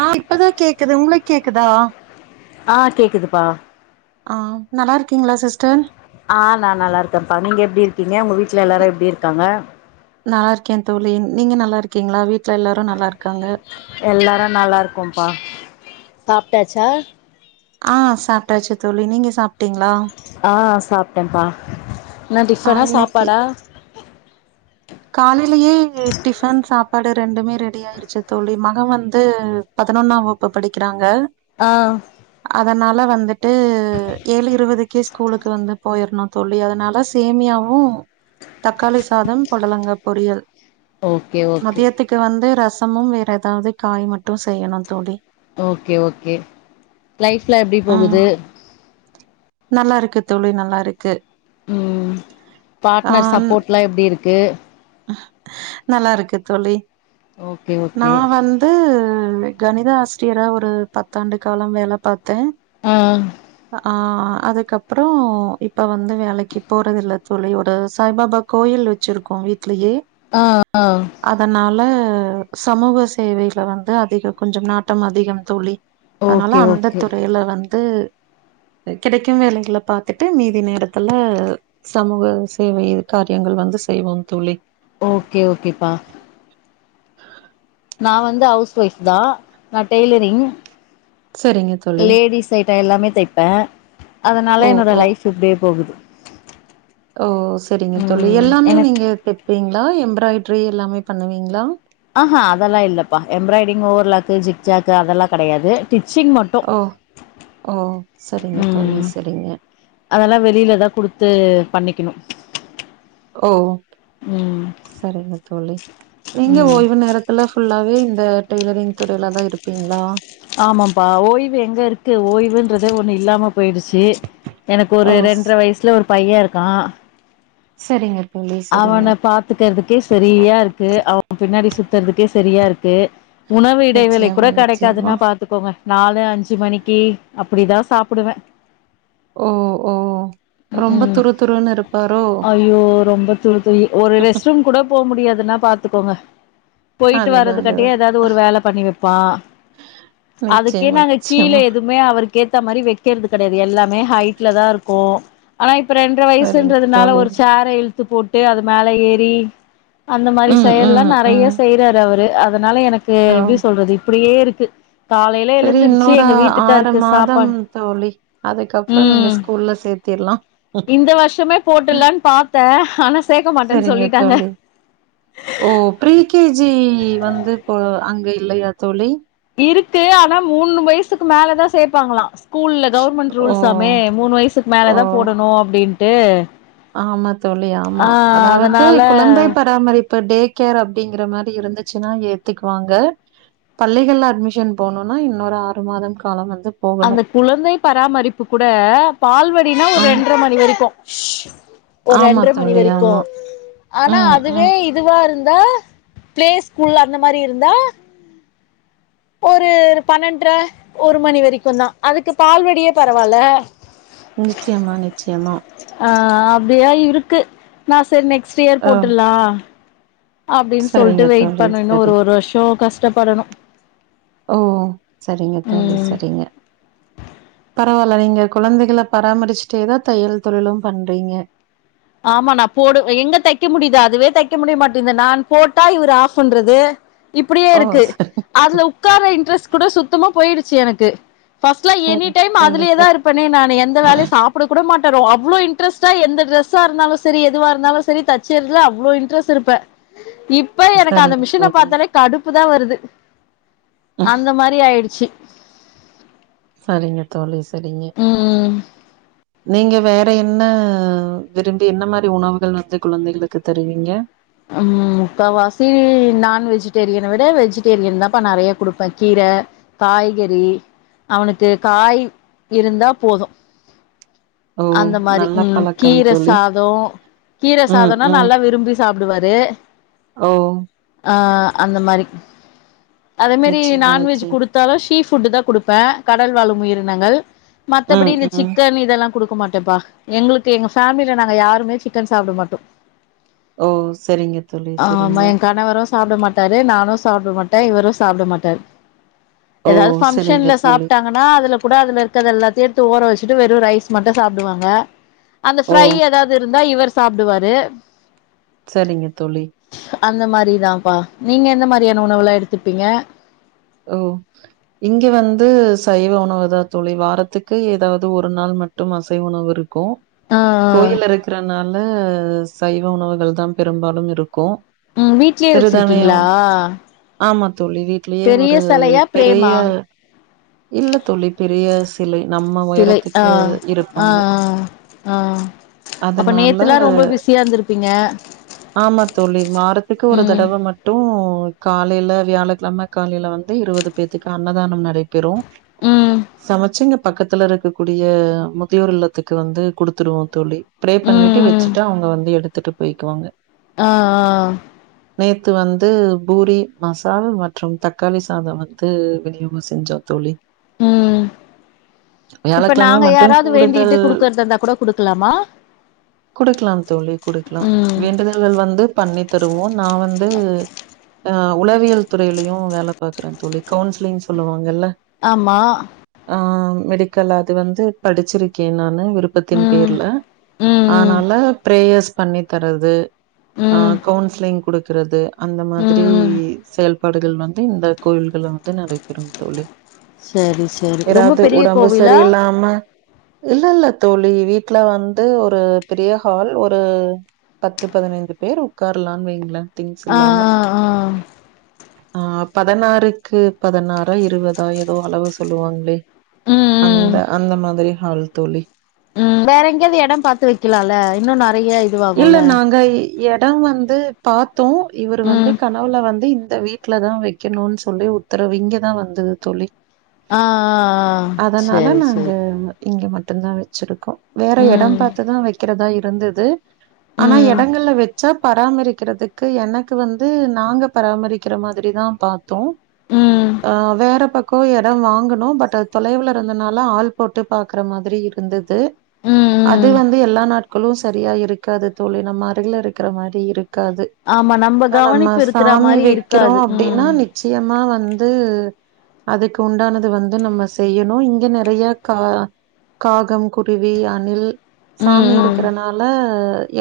ஆ இப்பதா கேக்குது உங்குளுக்கு கேக்குதா ஆ கேக்குதுப்பா ஆ நல்லா இருக்கீங்களா சிஸ்டர் என்னா மூவி வீட்ல எல்லாரு எப்டி இருக்காங்க நல்லா இருக்கே தோழி நீங்க நல்லா இருக்கீங்களா வீட்டுல எல்லாரு நல்லா இருக் எல்லாரு நல்லா இருக்கோம்ப்பா சாப்டாச்சா ஆ சாப்ட்டாச்சு தோழி நீங்க சாப் ஆ சாப்ட்டேம்ப்பா என்னா ஆ டிஃப்னா இன்னைக்கு சாப்பாடா காலையிலயே டிஃபன் சாப்பாடு ரெண்டுமே ரெடி ஆயிருச்சு தோழி மக வந்து பதினொன்னாம் வகுப்பு படிக்கிறாங்க ஆ ல வந்துட்டு ஏழு இருபதுக்கே ஸ்கூலுக்கு வந்து போயிறணு தோழி அதனால சேமியாவு தக்காளி சாதம் பொடலங்கா பொறியல் ஓகே ஓகே மதியத்துக்கு வந்து ரச சமும் வேற ஏதாவது காய் மட்டு செய்யணு தோழி ஓக்கே ஓக்கே லைஃப்ல எப்பிடி ம் போகுது நல்லா இருக்கு தோழி நல்லா இருக்கு ம் ஆ பாட்னர் சப்போட்லா எப்பிடி இருக்கு [inaudible] நல்லா இருக்கு தோழி ஓகே நா ஓகே வந்து [unintelligible] கணித ஆசிரியரா ஒரு பத்தாண்டு காலம் வேல பாத் து ஆ ஆ அதுக்கப்பறோ இப்போ வந்து வேலைக்கு போறது இல்லத் தோழி ஒரு சாய்பாபா கோயில் வெச்சுருக்கோ வீட் ட்லியே ஆ ஆ ஆ சமூக சேவையில வந்து அதிக கொஞ்சு நாட்டம் அதிகம் தோழி அனால ஓகே அந்த ஓகே துறையில வந் து கிடைக்கும் வேலைகள பாத்துட்டு மீதி நேரத்துல சமூக சேவை காரியங்கள் வந்து செய்வோம் தோழி ஓகே ஓகேப்பா நான் வந்து ஹவுஸ் ஃவைப்தா நா டெய்லரிங் சரிங்க தோழி லேடிஸ் ஐட்டோ எல்லாமே தெப்பே அதனால ஓ என்னோட ஓ ஃலைப் இப்புடியே போகுது [inaudible] ஓ செரிங்க தோழி ம் எல்லாமே எனக் நீங்க தெப்பீங் ளா எம்ப்ராய்டரி எல்லாமே பண்ணுவீங்களா ஆஹா அதெல்லா இல்லப்பா எம்ப்ராய்டரிங் ஓரலக்கு ஜிக்ஜாக்கு அதெல்லா கெடயாது ஸ்டிச்சிங் மட்டு ஓ! ஓ! சரிங்க தோழி, உம் சரிங்க. அதெல்லா வெளிலதா குடுத்து பண்ணிக்கணு ஓ ம் சரிங்க தோழி நீங்க ம் ஓய்வு நேரத்துல ஃபுல்லாவே இந்த டெய்லரிங் துறையிலதா இருப்பீங்ளா ஆமாம்பா ஓய்வு எங்க இருக்கு ஓய்வுன்றதே ஒண்ணு இல்லாம பொய்டுச்சு எனக்கு ஓ! ஒரு ஸ் ரென்ட்ர வயசுல ஒரு பையே இருக்கா சரிங்க தோழி, சரிங்க. அவன பாத்துக்றதுக்கே சரியா இருக்கு அவ பின்னாடி சுத்றதுக்கே ச செரியாருக்கு உணவு இடைவெளி நிச்சயமா, கூட நிச்சயமா. கெடைக்காதுன்ன பாத்துக்கோங்க நாலு அஞ்சு மணிக்கி அப்டிதா சாப்புடுவே ஓ ஓ ரொம்ப ம்க்ம். துரு துருன்னு இருப்பாரோ துருத் தோழி ஒரு ரெஸ்ட் ரூம் கூட போ முடியாது துன்னா பாத்துக்கோங்க பொய்டு அதுதான், வர்றதுக்காட்டியு அதுதான். எதாவது ஒரு வேல பண்ணி வெப்பா அதுக்கே நிச்சயமா, நாங்க கீழ நிச்சயமா. எதுமே அவருக் கேத்த மாரி வெக்றது கெடையாது எல்லாமே ஹைட்லதா இருக்கு ஆனா இப் ரெண்ட்ர சரிங்க வயசுன்றதுனால தோழி. ஒரு ஃசேர்ர இழுத்து து போட் டே அது மேல ஏறி அந்த மாரி ம், செயல்லா ம், நெறையா ம். செய்றாரு அவரு அதுனால எனக்கு ஓ! எப்டி சொல்றது இப்டியே இ க்கு காலையில சரி எழுந்துருச்சு இன்னொரு எங்க ஆறு வீட்டுக்காருக்கு மாதம் சாப்பாடு தோழி அதுக்கப்புறோ நீங்க ம் ஸ்கூல்ல சேத்திர்லா இந்த வர்ஷமே போட்டுர்லான்னு பாத்த ஹானஸ் சரிங்க தோழி ஓ ப்ரீ கே ஜி நீ வந்து இப்போ அங்க இல்லையா தோழி இருக்கு ஆனா மூணு வயசுக்கு மேலதான் சேப்பாங்ளா ஸ்கூல்ல கவர்மண்ட் ஓ ரூல்ஸாமே மூணு வயசுக்கு ஓ மேலதா போடணு அப்டின் டே ஆமா தோழி ஆமா அதாவது அதனால குழந்தை கேர் அப்டிங்கிற மாரி இருந்துச்சுன்னா ஏத்துக்குவாங்க பள்ளிகள்ல அட்மிஷன் போட்னுன்னா இன்னொரு ஆறு மாதம் காலம் வந்து போகணு அந்த குழந்தை பராமரிப்பு கூட பால்வடினா ஒரு ஆ ரெண்டரைமணி வரைக்கும் [inaudible] ஒரு ஆமா ரெண்ர மணி தோழி ஆமா வரைக்கும் ஆனா ம் ம் அதுவேஇதுவா இருந் இந்த பிளேஸ்கூல்ல அந்தமாரி இருந்தா ஒரு பன்னெண்ர ஒரு மணிவெறிக்குதா அதுக்கு பால்வடியே பரவால நிச்சயமா நிச்சயமா ஆ அப்படியா இருக்கு நான் செரி நெக்ஸ்ட்யியர் ஆ போட்டுலாம் அப்டின்னு சொல்டு சரிங்க தோழி வெயிட்பனனும் ஒரு சரி ஒருவருஷம் கஷ் கஷ்டப்படணும் ஓ சரிங்க தோலி சரிங்க பத் பரவால நீங்க குழந்தைகள பராமரிச்சுிட்டேதான் தையல் தொழிலும் பண்றீங்க ஆமா நான்போடுவ எங்க தைக்க முடியுது அதுவே தைக்கமுடியமாட்து நான் போட்டா இவரு ஆஃப்பண்றது ஓ இப்படியேயிருக்கு சரி அதுல உட்கார இன்ட்ரெஸ்ட்கூட சுத்தமா போயிடுச் சிஎனக்கு பஸ்ட்ல சரி எனிடைம் தோழி சரி அதுலயேதாயிருப்பனே நானு எந்த வேலயும் சாப்புட கூடமாட் [unintelligible] அவ்ளோ இன்ரஸ்டா எந்தடிரெஸ் சார் இருந்தாலும் சரி எதுவா இருந்தாலும் சரி தச்சறதுல அவ்வுளோ இன்ட்ரெஸ்ட் இருப்ப இப்ப எனக்கு அந்த சரிங்க மிஷின தோழி பார்த்தாலே கடுப் புதா வருது அந்தமாரி ஆயிடுச்சு சரிங்க தோழிஸ் ம் ம் நீங்க வேறயென்ன விரும்பி என்னமாரி உணவுகள் வந்து குழந்தைகளுக்கு தருவீங்க ம் முக்கால்வாசி நான் வெஜிடேரியன் விட வெஜிடேரியன் தான் பா நெறையா கொடுப்பேன் கீற காய்கறி அவனுக்கு காய் இருந்தா போதும் ஓ அந்தமாரி நல்ல ம் பழக்கம் தோழி கீரசாதம் ம் கீரசாதம்னா ம் நல்லாவிரும்பி சாப்டுவாரு ஓ ஆ அந்தமாரி அதேமாரி நிச்சயமா நான்வெஜ் நிச்சயம் குடுத்தாலும் ஷிஃப் புட்டுதான் குடுப்பே கடல்வாழும் உயிரினங்கள் மத்தபடி ம் இந்த ம் சிக்கன் இதெல்லாம் கொடுக்கமாட்டேப்பா எங்குளுக்கு எங்க ஃபேமிலில நான்கயாருமே சிக்கன் சாப்டமாட்டோ ஓ செரிங்க தோழி செரிங்க சாப்டமாட்டாரு நானு சாப்டமாட்டேன் இவரும் சாப்டமாட்டாரு ஓ ஏதாவது சரிங்க ஃபங்க்ஷன்ல தோழி சாப்டாங்கன்னா அதுலகூட அதுலயிருக்கறது எல்லாத்தையுயேடுத்து ஓரோ வச் ட்டு வெறு ரைஸ் மட்டும் சாப்டுவாங்க அந்த ஓ ஃப்ரை ஏதாவது இரு ந்தா இவரு சாப்டுவாரு செரிங்க தோழி அந்த மாரிதாப்பா நீங்க எந்த மாதிரியான உணவுலாம் எடுத்துப்பீங்க ஓ இங்க வந்து சைவ உணவு தான் தோழி வாரத்துக்கு ஏதாவது ஒரு நாள் மட்டும் அசைவ உணவு இரு கூ ஆ கோயில இருக்கறனால சைவ உணவுகள் தா பெரும்பாலும் இருக் ம் வீட்லயே வச்சிருக்கீங்களா ஆமா தோழி வீட்லயே ஒர் பெரிய செலையா பெரிய பிரேமா இல்ல தோழி பெரிய சிலை நம்ம சிலை ஆ உயரத்துக்கு ஆ ஆ இருப்பாங்க ஆ அப்ப அதனால நேத்துலா ரொம்ப பிஸியா இருந்திருப்பீங்க ஆமா தோழி வாரத்துக்கு ஒரு ம் தடவ மட்டு ஒ காலைல வியாழக்கிழம காலைல வந் இருவது பேத்துக்கு அன்னதானம் நடைப் பெறு ம் சமச்சுங்கப் பக்கத்துல இருக்கக்கூடிய முதியோர் இல்லத்துக்கு வந்து குடுத்துருவோ தோழி ப்ரே ம் பண்ணிட்டு ம் வச்சுட்டு அவங்க வந்து எடுத்துட்டுப் போய்க்குவாங்க ஆ ஆ நேத்து வந்து பூரி மசால் மற்றும் தக்காளி ஸ் சாத வந்து விநியோக செஞ்சோ தோழி ம் இப்ப வியாழகிழமை நாங்க மட்டு யாராவது கூடுதல் வேண்டிட்டு குடுக்கறதா இருந்தா கூட குடுக்கலாமா குடுக்கலா தோழி குடுக்கலா ம் வேண்டுதல்கள் வந்து பண்ணி தருவோ நா வந்து அ உளவியல் துறையிலையு உ வேல பாக்குறே தோழி கவுன்சிலிங் சொல்லுவாங்கல்ல ஆமா ஆ மெடிக்கல் அது வந்து படிச்சிருக்கே நா விருப்பத்தின் ம் பேர்ல ம் ம் அதனால பிரேயர்ஸ் பண்ணி தரது ஆ ம் கவுன்சிலிங் குடுக்குறது அந்த ம் மாதிரி ம் செல்ப் [unintelligible] வந் இந்த கோயில்கள்ள வந்து நடைபெறும் தோழி சரி சரி ரொம்ப ஏதாவது பெரிய உடம்பு கோவிலா சரியில்லாம இல்ல இல்ல தோழி வீட்ல வந்து ஒரு பெரிய ஹால் ஒரு பத்து பதினைந்து பேர் உட்காரலான் வைங்ளே ஆ ஆ ஆ ஆ பதனாறுக்கு பதனாறா இருவதா எதோ அளவு சொல்லுவாங்ளே ம் ம் அந்த அந்த மாதிரி ஹால் தோலி ம் வேற எங்கேயாவது எடோ பாத்து வெக்கிலால இன்னு ந றைய இதுவாகுல எடோ வந்து பா த்தோ இவர் வந்து ம் கனவுல வந்து இந்த வீட்ல தா வெக்கணுன் சொல்லி உத்தரவு இங்க தா வந்தது தோலி அ அ அ அ செரி செரி ட்டுந்தா வெச்சுருக்கோ வேற எடோ பாத்துதா வெக்குறதா இரு இருந்தது ஆனா ம் எடங்கள்ல வெச் ச்சா பராமரிக்கிறதுக்கு எனக்கு வந்து நாங்க பராமரிக்கிற மாதிரி தா பாத் தோ ம் அ வேற பக் கோ எடோ வாங்கணோ பட் அது தொலைவுல இருந்தனால ஆள் போட்டு பாக்குற மாதிரி இருந்த து ம் அது ம் வந்து எல்லா நாட்க ட்களு சரியா இருக் க்காது தோழி நம்ம அருகிலருக்கற மாரி இருக் காது ஆமா ஆ நம்ம கவனிப்பு இருக்கிற சாமி மாரி வெக்கிறோ இருக்காது அப்டினா ம் நிச்சயமா வந்து வந்து அதுக்கு உண்டானது வந்து நம்ம செய்யணு இங்க நெறைய கா காகம் குருவி அணில் ம் சாமி ம் இருக்கறனால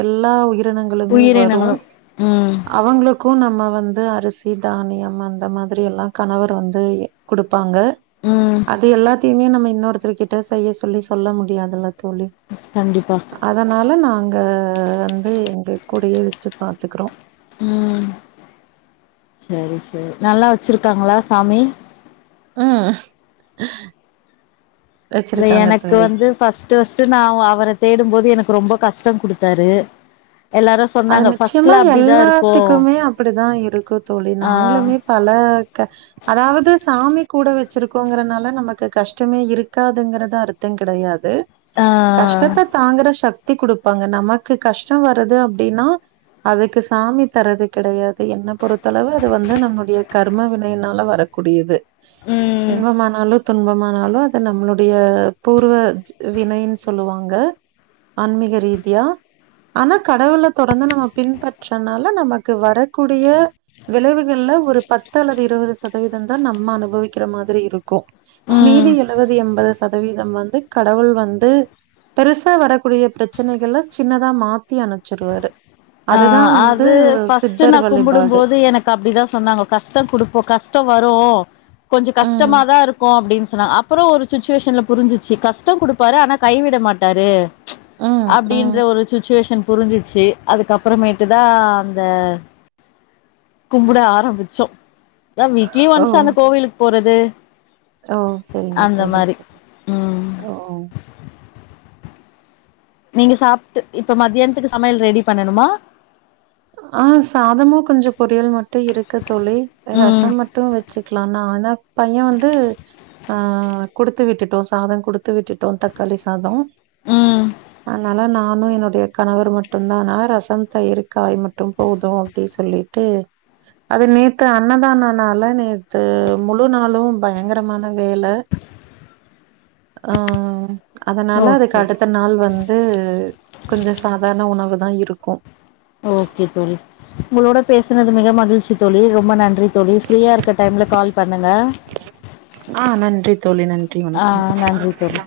எல்லா உயி ரினங்களுமே வரு உயிரினங்களும் ம் அவங்களுக்கு நம்ம வந்து அரிசி தானியம் அந்த மாதிரி எல்லா கணவர் வந்து குடு ப்பாங்க ம் அது எல்லாத்த த்திமே நம்ம இன்னொருத்தருர்கிட்ட செய்ய சொல்லி சொல்ல முடியாததுல்ல தோழி கண்டிப்பா அதனால நா ஆ ஆஹ் வந்து எங்க கூடயே வச்சு பாத்துக்குறோம் உம் சேரி சேர் நல்லா வச்சிருக்காங்களா சாமி உம் இல்ல எனக்கு வந்து ஃபஸ்ட்டு ஃபஸ்டு நா [unintelligible] அவர தேடும்போது எனக்கு ரொம்ப கஷ் டம் குடுத்தாரு எல்லாரு அது சொன்னாங்க ஃபர்ஸ்ட்ல நிச்சியமா அப்டிதா இருக்கு எல்லாத்துக்குமே அப்டிதா இருக்கு தோழி ஆ நாங்ளுமே பல அதாவது சாமி கூட வச் சிருக்கோங்கறனால நமக்கு கஷ்டமே இருக்காதுங்கறது அர்த்த கிடையாது ஆ கஸ்டத்த தாங்குற ஸக் தி குடுப்பாங்க நமக்கு கஷ்டோ வரது அப் டின்னா அதுக்கு சாமி தரது கெடையா து என்ன பொறுத்தளவு அது வந்து நம்முடைய கர்ம வினைனால வரக்கூடியது ம் இன்பமானாலுத் துன்பமானாலு அது நம்மளுடைய பூர்வ ஜெ வினைன்னு சொல்லுவாங்க ஆன்மீக ரீதியா ஆனா கடவுளத் தொடர்ந்து நம்ம பின்பற்றனால நமக்கு வரக்கூடிய விளைவுகல்ல ஒரு பத்து அல்லது இருவது சதவீததா நம்ம அனுபவிக்கிற மாரி இருக்கு மீதி ம் எழுவது எம்பது சதவீதம் வந் து கடவுள் வந்து பெருசா வரக்கூடிய ப்ரச்சனைகள சின்னதா மாத்தி அனுச்சிருவாரு ஆஹ் அது ஃபர்ஸ்ட் சித்தர் நா வழிபாடு. கும்புடும்போது எனக்கு அப்டிதா சொன்னாங்க கஷ்ட குடுப்போ கஷ்டோ வ [unintelligible] கொஞ்ச ம். கஷ்டமாதா இருக்கு அப்டின் [unintelligible] அப்பறோ ஒரு சுச்சுவேஷன்ல புரிஞ்சிச்சு கஷ்டோ குடுப்பாரு ஆனா கைவிட மாட்டாரு ம். ம். அப்டின்ற ஒரு சுச்சுவேஷன் புரிஞ்சிச்சு அதுக்கப்பற மேட்டுதா அந்த கும்புட ஆரம்பிச்சோ அதா வீக்லீ ஓ! ஒன்ஸ் அந்த கோவிலுக்கு போறது ஓ! சரிங்க அந்த தோழி, மாரி சரி. உம் ஓ! நீங்க சாப்ட்டு இப்ப மத்தியானத்துக்கு சமையல் ரெடி பண்ணணுமா ஆஹ் சாதமும் கொஞ்சோ பொரியலு மட் டு இருக்கு தோழி ம் ரசம் மட்டும் வச்சுக்கலா ஆனா பையன் வந்து ஆ குடுத்து விட்டுட்டோ சாதம் குடுத்து விட்டுட்டோ தக்காளி சாதம் ம் அதுனால நா நானும் என்னுடைய கணவர் மட்டும்தானா ரசம் [unintelligible] காய் மட்டு போது அப்டி சொல்லிட்டு அது நேத்து அன்னதானனால நேத்து முழு நாளு பயங்கரமான வேல ஆ அதனால அதுக்கு ஓகே அடுத்த நாள் வந்து கொஞ்சோ சாதாரண உணவு தா இருக்கு ஓகே தோழி உங்களோட பேசுனது மிக மகிழ்ச்சி தோழி ரொம்ப நன் றி தோழி ஃப்ரியா இருக்க டைம்லே கால் பண்ணுங்க ஆ நன்றி தோழி நன்றி வணக்கம் ஆஹ் நன்றி தோழி